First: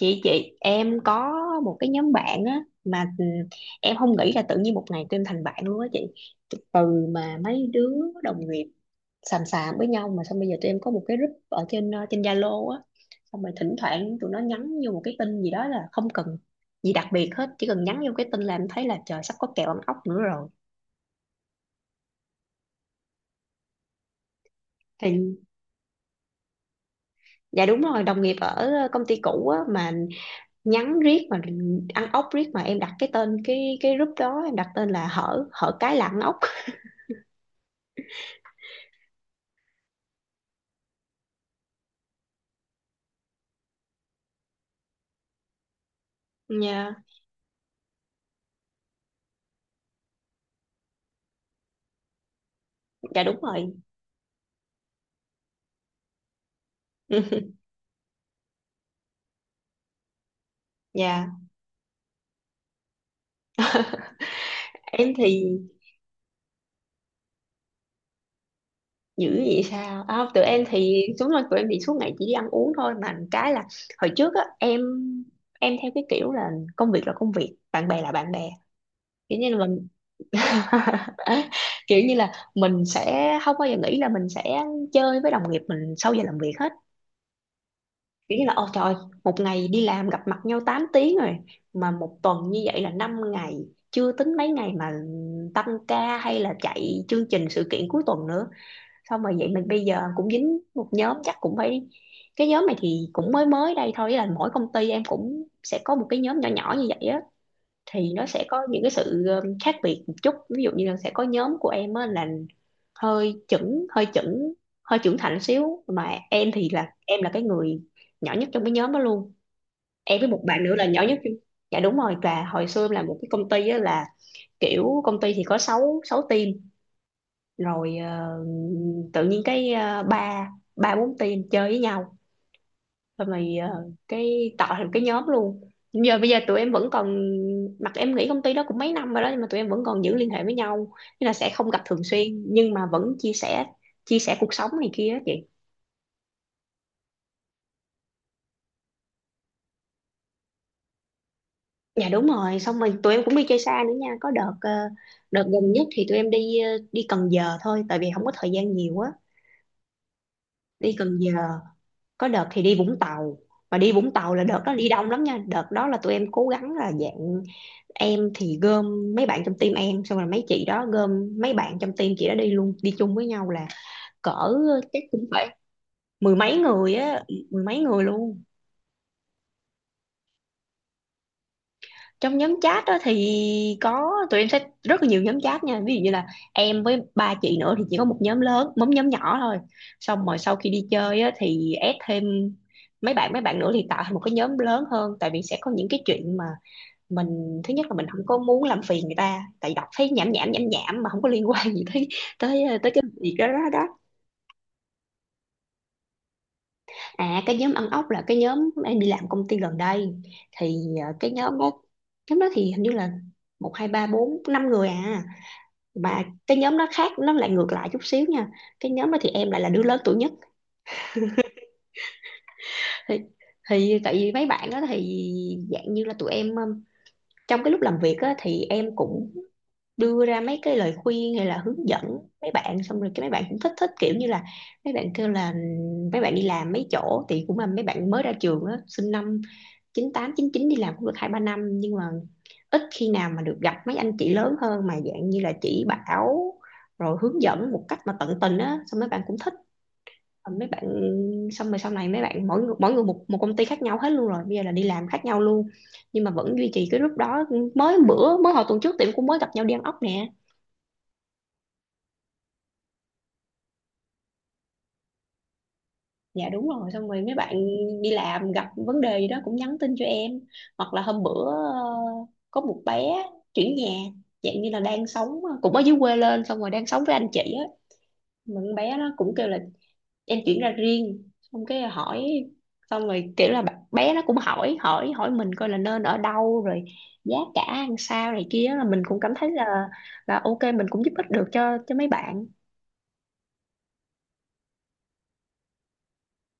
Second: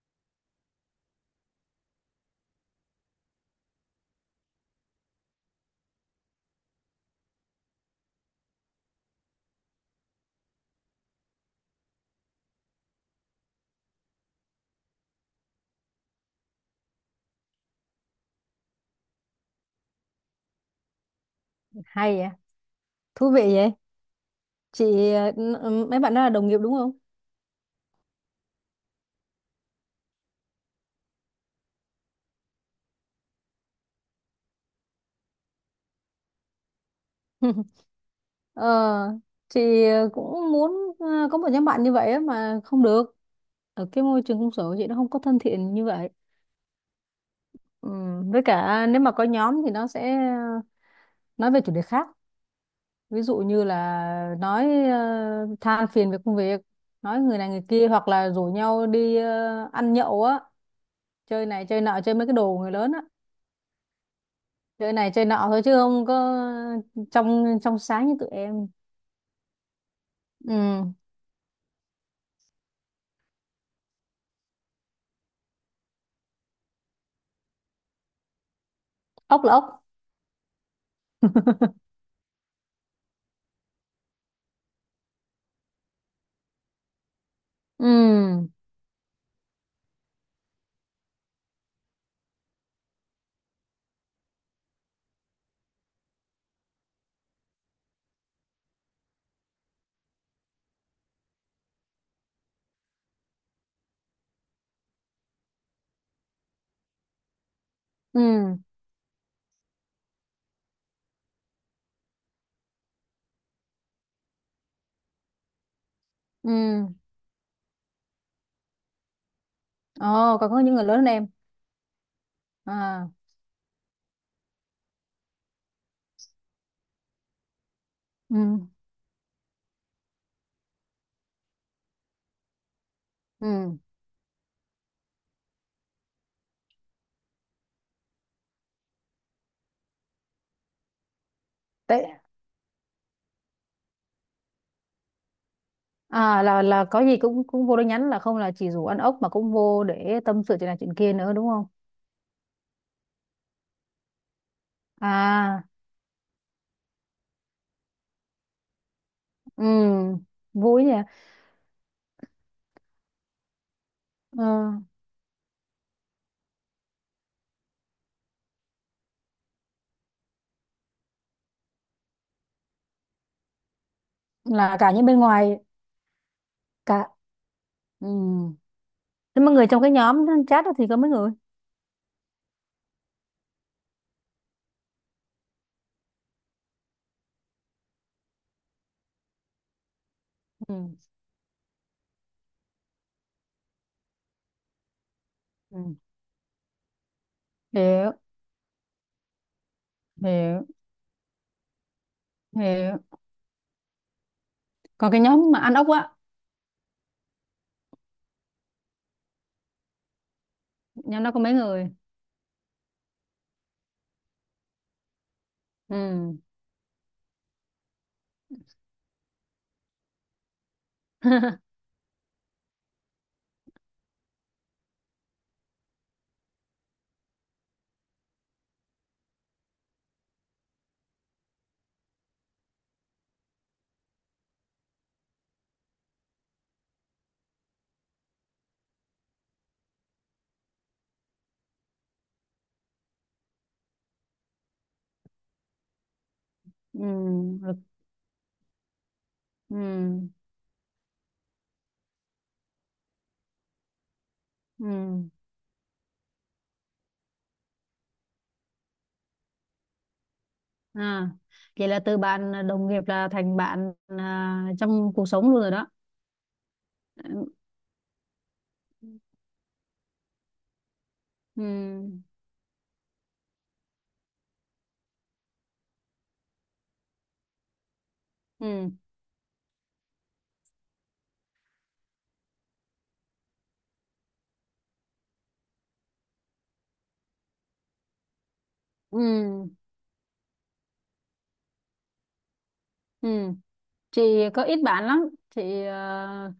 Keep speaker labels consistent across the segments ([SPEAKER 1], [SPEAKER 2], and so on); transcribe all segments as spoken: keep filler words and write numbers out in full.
[SPEAKER 1] chị chị em có một cái nhóm bạn á mà ừ, em không nghĩ là tự nhiên một ngày tụi em thành bạn luôn á chị. Từ mà mấy đứa đồng nghiệp xàm xàm với nhau mà xong bây giờ tụi em có một cái group ở trên ờ, trên Zalo á. Xong rồi thỉnh thoảng tụi nó nhắn vô một cái tin gì đó là không cần gì đặc biệt hết, chỉ cần nhắn vô cái tin là em thấy là trời sắp có kèo ăn ốc nữa rồi.
[SPEAKER 2] Hay vậy, thú vị vậy chị. Ờ,
[SPEAKER 1] Thì
[SPEAKER 2] n- mấy bạn đó là đồng nghiệp đúng không?
[SPEAKER 1] dạ đúng rồi, đồng nghiệp ở công ty cũ á mà. Nhắn riết mà ăn ốc riết mà em đặt cái tên cái cái group đó, em đặt tên là hở hở cái là ăn ốc.
[SPEAKER 2] Ờ, chị cũng muốn ờ, có một nhóm bạn như vậy á mà không được. Ở cái môi trường công sở của chị, nó không có thân thiện như vậy.
[SPEAKER 1] Dạ,
[SPEAKER 2] Ừ, với cả nếu mà có nhóm thì nó sẽ ờ, nói về chủ đề khác,
[SPEAKER 1] dạ
[SPEAKER 2] ví dụ
[SPEAKER 1] đúng
[SPEAKER 2] như
[SPEAKER 1] rồi.
[SPEAKER 2] là nói ờ, than phiền về công việc, nói người này người kia, hoặc là rủ nhau đi ờ, ăn nhậu á,
[SPEAKER 1] Dạ,
[SPEAKER 2] chơi này chơi nọ, chơi mấy cái đồ của người lớn á, chơi này
[SPEAKER 1] em
[SPEAKER 2] chơi nọ
[SPEAKER 1] thì
[SPEAKER 2] thôi chứ không có trong trong sáng như tụi em.
[SPEAKER 1] dữ vậy sao? À, tụi em
[SPEAKER 2] Ừ,
[SPEAKER 1] thì đúng rồi, tụi em thì suốt ngày chỉ đi ăn uống thôi mà cái là hồi trước á em em theo cái kiểu là công việc là công việc, bạn bè là bạn bè. Kiểu
[SPEAKER 2] ốc
[SPEAKER 1] như
[SPEAKER 2] là
[SPEAKER 1] là
[SPEAKER 2] ốc.
[SPEAKER 1] mình kiểu như là mình sẽ không bao giờ nghĩ là mình sẽ chơi với đồng nghiệp mình sau giờ làm việc hết.
[SPEAKER 2] Ừ,
[SPEAKER 1] Kiểu như là ôi trời, một ngày đi làm gặp mặt nhau tám tiếng rồi, mà một tuần như vậy là năm ngày, chưa tính mấy ngày mà tăng ca hay là chạy chương trình sự kiện cuối tuần nữa. Xong rồi vậy mình bây giờ cũng dính một nhóm chắc cũng phải. Cái nhóm này thì cũng mới mới đây thôi, ý là mỗi công ty em cũng sẽ có một cái nhóm nhỏ nhỏ như vậy á. Thì nó sẽ
[SPEAKER 2] ừ,
[SPEAKER 1] có những cái sự um, khác biệt một chút, ví dụ như là sẽ có nhóm của em á là hơi chững hơi chững hơi trưởng thành xíu, mà em
[SPEAKER 2] ừ.
[SPEAKER 1] thì là em là cái người nhỏ nhất trong cái nhóm đó luôn. Em với
[SPEAKER 2] Ồ,
[SPEAKER 1] một
[SPEAKER 2] còn có
[SPEAKER 1] bạn
[SPEAKER 2] những
[SPEAKER 1] nữa
[SPEAKER 2] người
[SPEAKER 1] là
[SPEAKER 2] lớn
[SPEAKER 1] nhỏ
[SPEAKER 2] hơn
[SPEAKER 1] nhất
[SPEAKER 2] em
[SPEAKER 1] trong- dạ đúng rồi. Và hồi xưa em làm
[SPEAKER 2] à?
[SPEAKER 1] một cái công ty á là kiểu công ty thì có sáu sáu team rồi ờ,
[SPEAKER 2] Ừ,
[SPEAKER 1] tự nhiên cái ờ, ba ba bốn team chơi với nhau rồi mày
[SPEAKER 2] ừ.
[SPEAKER 1] ờ, cái tạo thành cái nhóm luôn. Giờ bây giờ tụi em vẫn còn, mặc em nghĩ công ty đó cũng mấy năm rồi đó nhưng mà tụi em vẫn còn giữ liên hệ với nhau, nên là sẽ không gặp thường
[SPEAKER 2] Tệ.
[SPEAKER 1] xuyên nhưng mà vẫn chia sẻ chia sẻ cuộc sống này kia á chị.
[SPEAKER 2] À, là là có gì cũng cũng vô đó nhắn, là không là chỉ rủ ăn ốc mà cũng vô để tâm sự chuyện này chuyện kia nữa đúng không?
[SPEAKER 1] Dạ đúng rồi, xong rồi tụi em cũng đi chơi xa nữa nha. Có đợt ờ, đợt
[SPEAKER 2] À,
[SPEAKER 1] gần nhất thì tụi em đi ờ, đi Cần Giờ thôi tại vì không có thời gian nhiều á.
[SPEAKER 2] ừ, vui nhỉ.
[SPEAKER 1] Đi Cần Giờ, có đợt thì đi Vũng Tàu. Mà đi Vũng Tàu là
[SPEAKER 2] Ừ,
[SPEAKER 1] đợt đó đi đông lắm nha, đợt đó là tụi em cố gắng là dạng em thì gom mấy bạn trong team em xong rồi mấy chị đó gom mấy bạn trong team chị đó đi luôn, đi chung với nhau là cỡ
[SPEAKER 2] là cả
[SPEAKER 1] chắc
[SPEAKER 2] những bên
[SPEAKER 1] cũng phải
[SPEAKER 2] ngoài,
[SPEAKER 1] mười mấy người
[SPEAKER 2] cả.
[SPEAKER 1] á, mười mấy người
[SPEAKER 2] Ừ,
[SPEAKER 1] luôn.
[SPEAKER 2] thế mà người trong cái nhóm chat đó thì có mấy người?
[SPEAKER 1] Trong nhóm chat đó thì có tụi em sẽ rất là nhiều nhóm chat nha, ví dụ như là em với ba chị nữa thì chỉ có một nhóm lớn một nhóm nhỏ thôi. Xong rồi sau khi
[SPEAKER 2] Ừ,
[SPEAKER 1] đi chơi á, thì add thêm mấy bạn mấy bạn nữa thì tạo thành một cái nhóm lớn hơn, tại vì sẽ có những
[SPEAKER 2] ừ,
[SPEAKER 1] cái chuyện mà mình thứ nhất là mình
[SPEAKER 2] hiểu,
[SPEAKER 1] không có muốn làm phiền người ta, tại đọc thấy nhảm nhảm nhảm
[SPEAKER 2] hiểu,
[SPEAKER 1] nhảm mà không có liên quan gì tới tới tới
[SPEAKER 2] hiểu.
[SPEAKER 1] cái việc đó đó đó.
[SPEAKER 2] Còn cái nhóm mà ăn ốc á,
[SPEAKER 1] À cái nhóm ăn ốc là cái nhóm em đi làm công ty gần đây. Thì ờ,
[SPEAKER 2] nhóm
[SPEAKER 1] cái
[SPEAKER 2] đó có mấy
[SPEAKER 1] nhóm đó,
[SPEAKER 2] người?
[SPEAKER 1] nhóm đó thì hình như là một hai ba bốn năm người à. Mà
[SPEAKER 2] Ừ.
[SPEAKER 1] cái nhóm nó khác, nó lại ngược lại chút xíu nha, cái nhóm đó thì em lại là đứa lớn tuổi nhất. Thì, thì tại vì mấy bạn đó thì dạng như là tụi em um, trong cái lúc làm việc á, thì em cũng đưa ra mấy cái lời khuyên hay là hướng dẫn mấy bạn, xong rồi cái mấy bạn cũng thích thích kiểu như là mấy bạn kêu là mấy bạn đi làm mấy chỗ thì cũng là mấy bạn mới ra trường á, sinh năm chín tám chín chín, đi làm cũng được hai ba năm nhưng mà ít khi nào mà được gặp mấy anh chị lớn hơn mà dạng như là chỉ bảo
[SPEAKER 2] Ừ.
[SPEAKER 1] rồi hướng dẫn
[SPEAKER 2] Được.
[SPEAKER 1] một cách mà tận tình á, xong mấy bạn cũng thích.
[SPEAKER 2] Ừ,
[SPEAKER 1] Mấy bạn xong rồi sau này mấy bạn mỗi người, mỗi người một một công ty khác nhau hết luôn, rồi bây giờ là đi làm khác
[SPEAKER 2] ừ.
[SPEAKER 1] nhau luôn nhưng mà vẫn duy trì cái group đó. Mới bữa mới hồi tuần trước tiệm cũng mới gặp nhau đi ăn ốc nè.
[SPEAKER 2] À, vậy là từ bạn đồng nghiệp là thành bạn à, trong cuộc sống luôn rồi đó.
[SPEAKER 1] Dạ đúng rồi, xong rồi mấy bạn
[SPEAKER 2] Ừ,
[SPEAKER 1] đi làm gặp vấn đề gì đó cũng nhắn tin cho em, hoặc là hôm bữa
[SPEAKER 2] ừ,
[SPEAKER 1] ờ, có một bé chuyển nhà, dạng như là đang sống ờ, cũng ở dưới quê lên xong rồi đang sống với anh chị á. Mà con
[SPEAKER 2] ừ,
[SPEAKER 1] bé nó cũng kêu là em chuyển ra riêng, xong cái hỏi, xong rồi kiểu là bạn- bé nó cũng hỏi hỏi hỏi mình coi là nên ở đâu rồi giá cả ăn sao này kia, là mình cũng cảm thấy là
[SPEAKER 2] ừ,
[SPEAKER 1] là ok mình cũng giúp ích được cho cho mấy bạn.
[SPEAKER 2] ừ. Chị có ít bạn lắm chị à.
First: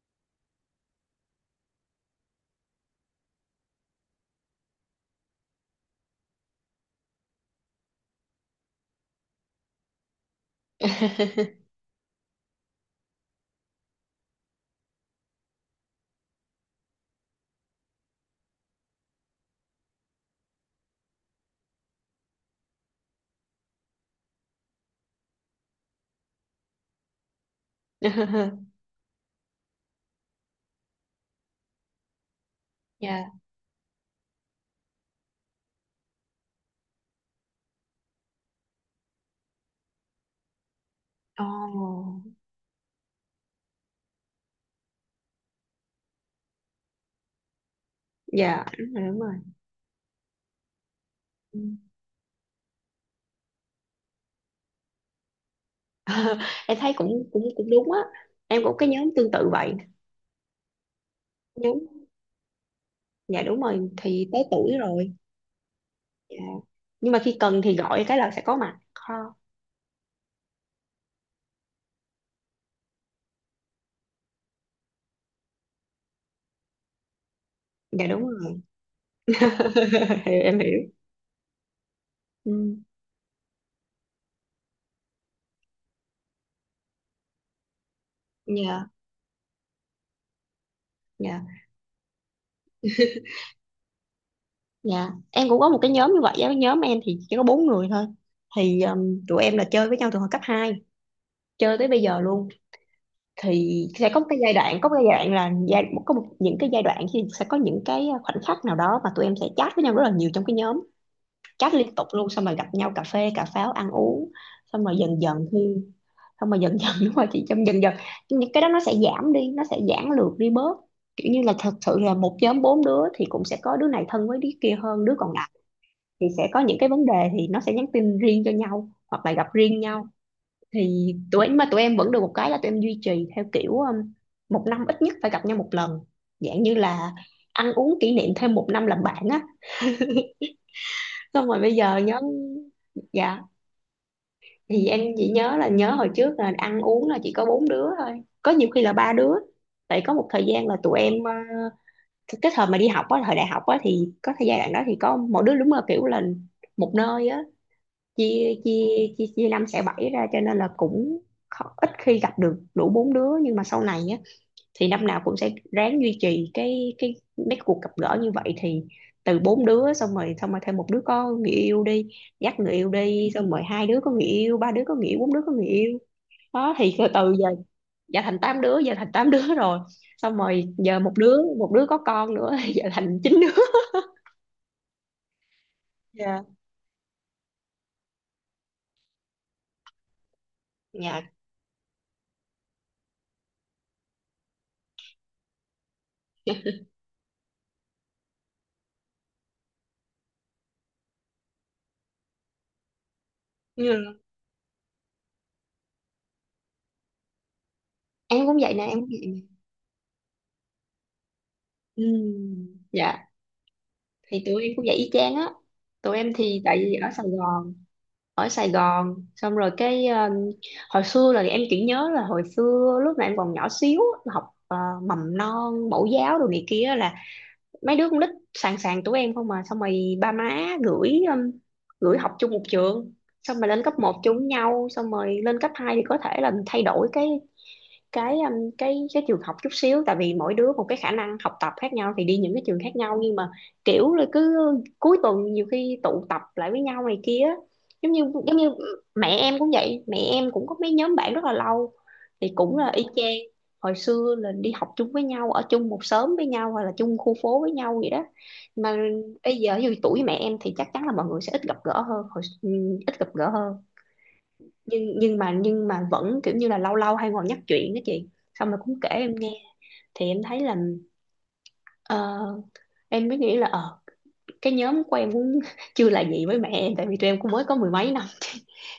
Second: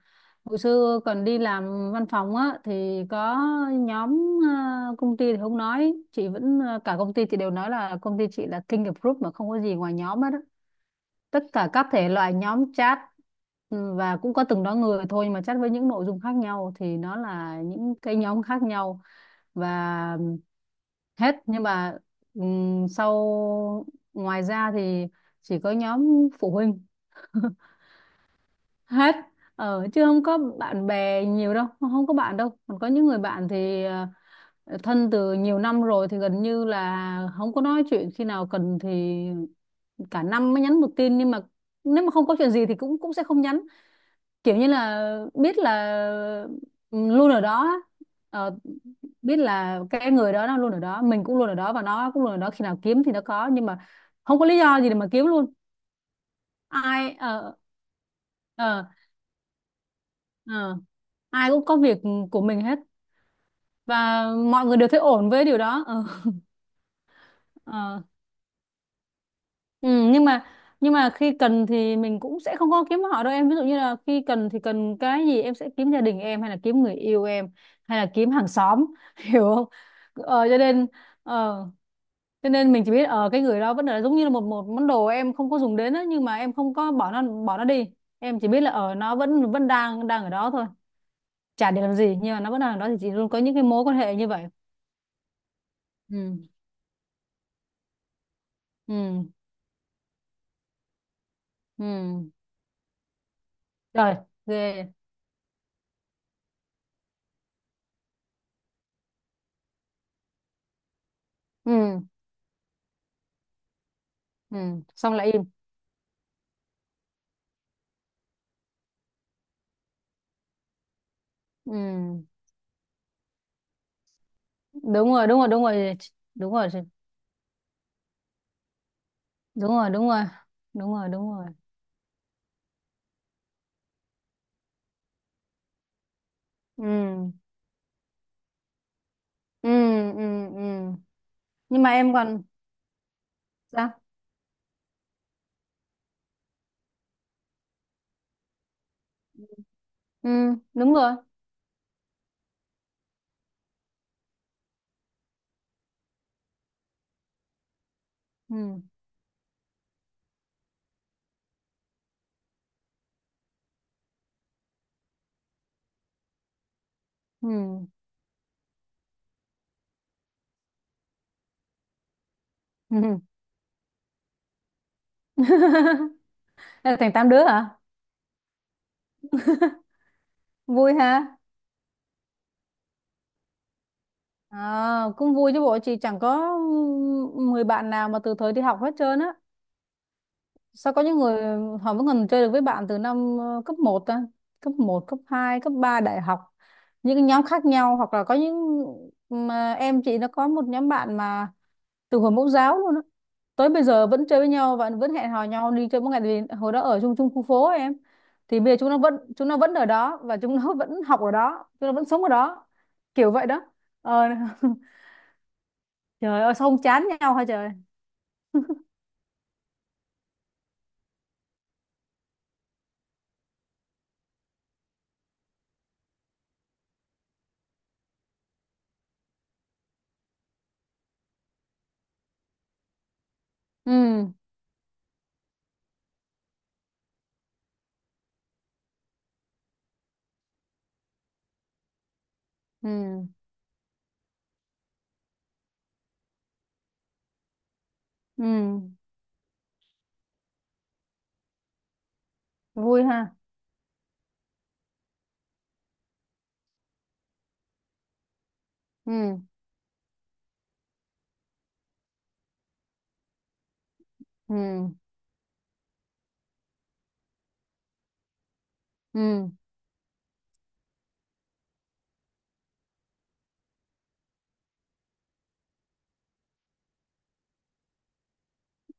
[SPEAKER 2] Hồi xưa còn đi làm văn phòng á thì có nhóm à, công ty thì không nói, chị vẫn à, cả công ty chị đều nói là công ty chị là king of group, mà không có gì ngoài nhóm hết á. Tất cả các thể loại nhóm chat. Ừ, và cũng có từng đó người thôi nhưng mà chat với những nội dung khác nhau thì nó là những cái nhóm khác nhau. Và hết nhưng mà ừm, sau, ngoài ra thì chỉ có nhóm phụ huynh hết. Ờ, chứ không có bạn bè nhiều đâu, không có bạn đâu. Còn có những người
[SPEAKER 1] Dạ.
[SPEAKER 2] bạn thì ờ, thân từ nhiều năm rồi thì gần như là không có nói chuyện, khi nào cần thì cả năm mới nhắn một tin. Nhưng mà nếu mà
[SPEAKER 1] Oh.
[SPEAKER 2] không có chuyện gì thì cũng cũng sẽ không nhắn. Kiểu như là biết là, ừ, luôn ở đó á. Ờ,
[SPEAKER 1] Dạ đúng rồi đúng
[SPEAKER 2] biết là cái người đó nó luôn ở đó, mình cũng luôn ở
[SPEAKER 1] rồi.
[SPEAKER 2] đó, và nó cũng luôn ở đó, khi nào kiếm thì nó có, nhưng mà không có lý do gì để mà kiếm luôn.
[SPEAKER 1] Em thấy
[SPEAKER 2] Ai
[SPEAKER 1] cũng cũng
[SPEAKER 2] ờ
[SPEAKER 1] cũng đúng á, em cũng
[SPEAKER 2] ờ
[SPEAKER 1] cái nhóm tương tự vậy.
[SPEAKER 2] Ờ, ai cũng có
[SPEAKER 1] Nhóm
[SPEAKER 2] việc của mình hết.
[SPEAKER 1] dạ đúng rồi,
[SPEAKER 2] Và
[SPEAKER 1] thì tới
[SPEAKER 2] mọi người
[SPEAKER 1] tuổi
[SPEAKER 2] đều thấy
[SPEAKER 1] rồi.
[SPEAKER 2] ổn với điều đó. Ờ,
[SPEAKER 1] Dạ. Nhưng mà khi cần thì
[SPEAKER 2] ờ.
[SPEAKER 1] gọi cái là sẽ có mặt ha.
[SPEAKER 2] Ừ, nhưng mà nhưng mà khi cần thì mình cũng sẽ không có kiếm họ đâu em. Ví dụ như là khi cần thì cần cái gì, em sẽ kiếm gia đình em, hay là kiếm người yêu em, hay
[SPEAKER 1] Dạ
[SPEAKER 2] là
[SPEAKER 1] đúng
[SPEAKER 2] kiếm hàng
[SPEAKER 1] rồi.
[SPEAKER 2] xóm. Hiểu không?
[SPEAKER 1] Hiểu,
[SPEAKER 2] Ờ, cho
[SPEAKER 1] em hiểu.
[SPEAKER 2] nên, ờ, cho nên
[SPEAKER 1] Ừ.
[SPEAKER 2] mình chỉ biết ở cái người đó vẫn là giống như là một một món đồ em không có dùng đến á, nhưng mà em không có bỏ nó, bỏ nó đi em chỉ biết là
[SPEAKER 1] Dạ
[SPEAKER 2] ở nó vẫn vẫn đang đang ở đó thôi,
[SPEAKER 1] dạ
[SPEAKER 2] chả để làm gì, nhưng mà nó vẫn đang ở đó. Thì chị luôn có những cái mối quan hệ như vậy.
[SPEAKER 1] dạ, em cũng có một cái nhóm như vậy á.
[SPEAKER 2] Ừ,
[SPEAKER 1] Cái nhóm em thì chỉ có bốn người thôi. Thì um,
[SPEAKER 2] ừ,
[SPEAKER 1] tụi em là chơi với nhau từ hồi cấp hai, chơi
[SPEAKER 2] ừ,
[SPEAKER 1] tới bây giờ luôn. Thì sẽ
[SPEAKER 2] rồi,
[SPEAKER 1] có một cái giai đoạn
[SPEAKER 2] ghê.
[SPEAKER 1] có một cái giai đoạn, là giai có một, những cái giai đoạn thì sẽ có những cái khoảnh khắc nào đó mà tụi em sẽ chat với nhau rất là nhiều trong cái nhóm, chat liên
[SPEAKER 2] Ừ,
[SPEAKER 1] tục luôn xong rồi gặp nhau cà phê cà pháo ăn uống.
[SPEAKER 2] ừ,
[SPEAKER 1] xong rồi
[SPEAKER 2] xong
[SPEAKER 1] dần
[SPEAKER 2] lại im.
[SPEAKER 1] dần thì Xong rồi dần dần đúng rồi chị, trong dần dần những cái đó nó sẽ giảm đi, nó sẽ giãn lược đi bớt. Kiểu như là thật sự là
[SPEAKER 2] Ừ,
[SPEAKER 1] một nhóm bốn đứa thì cũng sẽ có đứa này thân với đứa kia hơn
[SPEAKER 2] đúng
[SPEAKER 1] đứa
[SPEAKER 2] rồi,
[SPEAKER 1] còn
[SPEAKER 2] đúng rồi,
[SPEAKER 1] lại,
[SPEAKER 2] đúng rồi,
[SPEAKER 1] thì sẽ
[SPEAKER 2] đúng
[SPEAKER 1] có
[SPEAKER 2] rồi,
[SPEAKER 1] những cái vấn đề thì nó sẽ nhắn tin riêng cho nhau hoặc là gặp
[SPEAKER 2] đúng
[SPEAKER 1] riêng
[SPEAKER 2] rồi,
[SPEAKER 1] nhau.
[SPEAKER 2] đúng rồi, đúng rồi,
[SPEAKER 1] Thì
[SPEAKER 2] đúng
[SPEAKER 1] tụi
[SPEAKER 2] rồi.
[SPEAKER 1] em mà tụi em vẫn được một cái là tụi em duy trì theo kiểu um, một năm ít nhất phải gặp nhau một lần, dạng như là
[SPEAKER 2] Ừ,
[SPEAKER 1] ăn uống kỷ niệm thêm một năm làm bạn á.
[SPEAKER 2] ừ, ừ, ừ.
[SPEAKER 1] Xong rồi bây
[SPEAKER 2] Nhưng mà
[SPEAKER 1] giờ
[SPEAKER 2] em
[SPEAKER 1] nhóm
[SPEAKER 2] còn
[SPEAKER 1] dạ,
[SPEAKER 2] sao?
[SPEAKER 1] thì em chỉ nhớ là nhớ hồi trước là ăn uống là chỉ có bốn đứa thôi, có nhiều khi là ba đứa tại có một
[SPEAKER 2] Ừ,
[SPEAKER 1] thời gian là
[SPEAKER 2] đúng
[SPEAKER 1] tụi
[SPEAKER 2] rồi.
[SPEAKER 1] em ờ, cái cái thời mà đi học á, thời đại học á, thì có thời gian đó thì có mỗi đứa đúng là kiểu là một nơi á, chia
[SPEAKER 2] Ừ,
[SPEAKER 1] chia chia chia năm xẻ bảy ra cho nên là cũng khó, ít khi gặp được đủ bốn đứa. Nhưng mà sau này á thì năm nào cũng sẽ ráng duy trì cái cái mấy cuộc
[SPEAKER 2] ừ,
[SPEAKER 1] gặp gỡ như vậy. Thì từ bốn đứa xong rồi xong rồi thêm một đứa có người yêu đi, dắt người yêu
[SPEAKER 2] ừ.
[SPEAKER 1] đi, xong rồi hai đứa có người yêu, ba đứa có người yêu, bốn đứa có người yêu. Đó thì
[SPEAKER 2] Thế
[SPEAKER 1] từ
[SPEAKER 2] thành tám
[SPEAKER 1] từ
[SPEAKER 2] đứa
[SPEAKER 1] giờ,
[SPEAKER 2] hả?
[SPEAKER 1] giờ thành tám đứa, giờ thành tám đứa rồi, xong rồi
[SPEAKER 2] Vui
[SPEAKER 1] giờ một
[SPEAKER 2] ha.
[SPEAKER 1] đứa một đứa có con nữa. Giờ thành chín đứa.
[SPEAKER 2] À, cũng vui chứ bộ, chị chẳng
[SPEAKER 1] Dạ.
[SPEAKER 2] có mười bạn nào mà từ thời đi học hết trơn á. Sao có những
[SPEAKER 1] Dạ.
[SPEAKER 2] người họ vẫn còn chơi được với bạn từ năm ờ, cấp một ta? Cấp một, cấp hai, cấp ba, đại học. Những cái nhóm khác nhau, hoặc là có những, mà em chị nó có một nhóm bạn mà từ hồi mẫu giáo luôn á. Tới bây giờ
[SPEAKER 1] Ừ.
[SPEAKER 2] vẫn chơi với nhau và vẫn hẹn hò nhau đi chơi mỗi ngày, tại vì hồi đó ở chung chung khu phố ấy em.
[SPEAKER 1] Em cũng
[SPEAKER 2] Thì bây
[SPEAKER 1] vậy
[SPEAKER 2] giờ
[SPEAKER 1] nè,
[SPEAKER 2] chúng nó
[SPEAKER 1] em cũng
[SPEAKER 2] vẫn
[SPEAKER 1] vậy nè.
[SPEAKER 2] chúng nó vẫn ở đó, và chúng nó vẫn học ở đó, chúng nó
[SPEAKER 1] Ừ.
[SPEAKER 2] vẫn sống ở đó.
[SPEAKER 1] Dạ
[SPEAKER 2] Kiểu vậy đó. Ờ,
[SPEAKER 1] thì tụi em cũng vậy y chang á. Tụi em
[SPEAKER 2] trời ơi
[SPEAKER 1] thì
[SPEAKER 2] sao
[SPEAKER 1] tại
[SPEAKER 2] không
[SPEAKER 1] vì
[SPEAKER 2] chán
[SPEAKER 1] ở Sài
[SPEAKER 2] nhau hả trời.
[SPEAKER 1] Gòn, ở Sài Gòn xong rồi cái ờ, hồi xưa là em chỉ nhớ là hồi xưa lúc mà em còn nhỏ xíu, học ờ, mầm non mẫu giáo đồ này kia là mấy đứa con nít sàn sàn tụi em không, mà xong rồi ba má gửi um, gửi học chung một trường, xong rồi lên cấp một
[SPEAKER 2] Ừ,
[SPEAKER 1] chung với nhau, xong rồi lên cấp hai thì có thể là thay đổi cái cái um, cái cái trường học chút xíu tại vì mỗi đứa một cái khả năng học tập khác nhau thì đi những cái trường
[SPEAKER 2] ừ,
[SPEAKER 1] khác nhau. Nhưng mà kiểu là cứ cuối tuần nhiều khi tụ tập lại với nhau này kia á. giống như Giống như
[SPEAKER 2] ừ,
[SPEAKER 1] mẹ em cũng vậy, mẹ em cũng có mấy nhóm bạn rất là lâu, thì cũng là y
[SPEAKER 2] vui ha.
[SPEAKER 1] chang, hồi xưa là đi học chung với nhau ở chung một xóm với nhau hoặc là chung khu phố với nhau vậy đó. Mà
[SPEAKER 2] Ừ.
[SPEAKER 1] bây giờ dù tuổi mẹ em thì chắc chắn là mọi người sẽ ít gặp gỡ hơn hồi, ừm, ít gặp gỡ hơn,
[SPEAKER 2] Ừ.
[SPEAKER 1] nhưng nhưng mà nhưng mà vẫn kiểu như là lâu lâu hay ngồi nhắc chuyện đó chị, xong rồi cũng kể em
[SPEAKER 2] Ừ,
[SPEAKER 1] nghe. Thì em thấy là ờ, em mới nghĩ là ờ cái nhóm của em cũng chưa là gì với mẹ em, tại vì tụi em cũng mới có mười mấy năm,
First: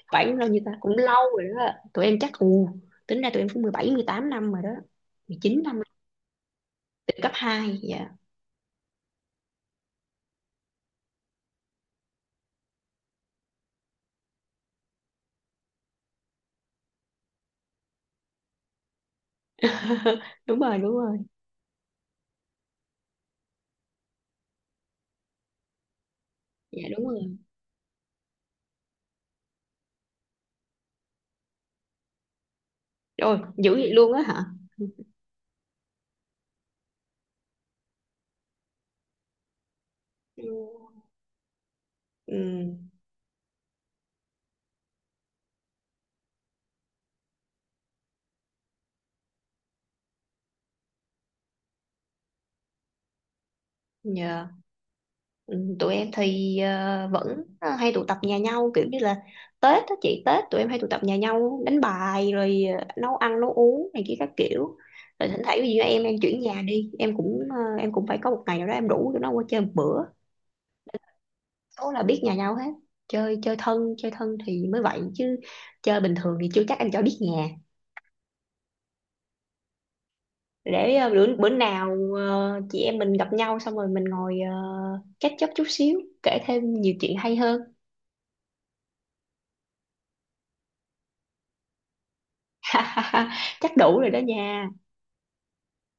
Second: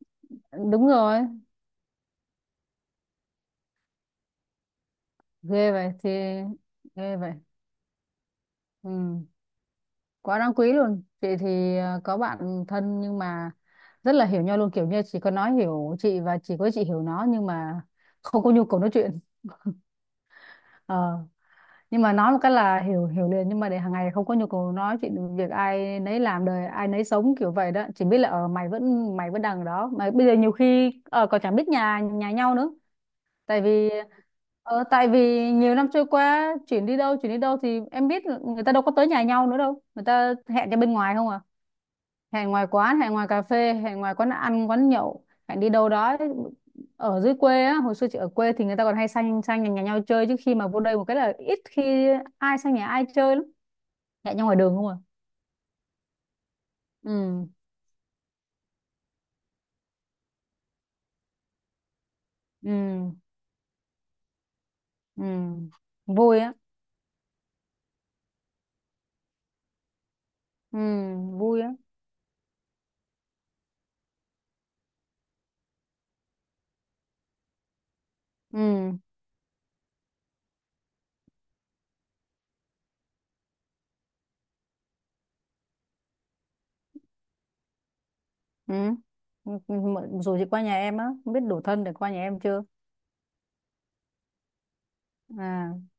[SPEAKER 1] khoảng bao nhiêu ta,
[SPEAKER 2] đúng
[SPEAKER 1] cũng
[SPEAKER 2] rồi,
[SPEAKER 1] lâu rồi đó, tụi em chắc ừ, tính ra tụi em cũng mười bảy mười tám năm rồi đó, mười chín
[SPEAKER 2] ghê
[SPEAKER 1] năm
[SPEAKER 2] vậy. Thì
[SPEAKER 1] từ
[SPEAKER 2] ghê
[SPEAKER 1] cấp
[SPEAKER 2] vậy.
[SPEAKER 1] hai.
[SPEAKER 2] Ừ, quá đáng quý luôn. Chị thì ờ, có bạn thân, nhưng mà rất là hiểu nhau luôn, kiểu như chỉ có nó hiểu chị và chỉ có chị hiểu nó, nhưng mà không có nhu cầu nói chuyện.
[SPEAKER 1] Đúng rồi đúng rồi.
[SPEAKER 2] Ờ, nhưng mà nói một cái là hiểu hiểu liền, nhưng mà để hàng ngày không có nhu cầu nói chuyện, việc ai nấy làm, đời ai
[SPEAKER 1] Dạ
[SPEAKER 2] nấy
[SPEAKER 1] đúng rồi.
[SPEAKER 2] sống, kiểu vậy đó. Chỉ biết là ở mày vẫn, mày vẫn đằng đó, mà bây giờ nhiều khi ờ còn chẳng biết nhà nhà nhau nữa.
[SPEAKER 1] Rồi
[SPEAKER 2] Tại
[SPEAKER 1] dữ
[SPEAKER 2] vì
[SPEAKER 1] vậy luôn á hả.
[SPEAKER 2] ờ, tại vì nhiều năm trôi qua, chuyển đi đâu, chuyển đi đâu thì em biết là người ta đâu có tới nhà nhau nữa đâu, người ta
[SPEAKER 1] Ừ,
[SPEAKER 2] hẹn ra bên ngoài không à. Hẹn
[SPEAKER 1] Ừ,
[SPEAKER 2] ngoài quán, hẹn ngoài cà phê, hẹn ngoài quán ăn quán nhậu, hẹn đi đâu đó. Ở dưới quê á, hồi xưa chị ở quê thì người ta còn hay sang, sang nhà, nhà nhau chơi, chứ khi mà vô đây một cái là ít khi ai sang nhà ai chơi lắm. Hẹn nhau
[SPEAKER 1] nhờ,
[SPEAKER 2] ngoài đường không à.
[SPEAKER 1] Ừ. Tụi em thì ờ, vẫn
[SPEAKER 2] Ừ,
[SPEAKER 1] ờ, hay tụ tập nhà nhau, kiểu như là Tết đó chị, Tết tụi em hay tụ tập nhà nhau đánh bài rồi
[SPEAKER 2] ừ,
[SPEAKER 1] ờ, nấu ăn nấu uống này kia các kiểu.
[SPEAKER 2] ừ,
[SPEAKER 1] Rồi thỉnh thoảng ví dụ em em chuyển
[SPEAKER 2] vui á.
[SPEAKER 1] nhà đi em cũng ờ, em cũng phải có một ngày nào đó em rủ tụi nó qua chơi một bữa.
[SPEAKER 2] Ừ, vui á.
[SPEAKER 1] Số là biết nhà nhau hết chơi, chơi thân chơi thân thì mới vậy chứ, chơi bình thường thì chưa chắc em cho biết nhà.
[SPEAKER 2] Ừ,
[SPEAKER 1] Để ờ, bữa bữa nào ờ, chị em mình gặp nhau xong rồi mình ngồi uh, catch up chút xíu kể thêm nhiều chuyện hay hơn.
[SPEAKER 2] ừ. Ừ, dù chị qua nhà em á, không biết đủ thân để qua nhà em chưa?
[SPEAKER 1] Chắc đủ rồi đó nha.
[SPEAKER 2] À.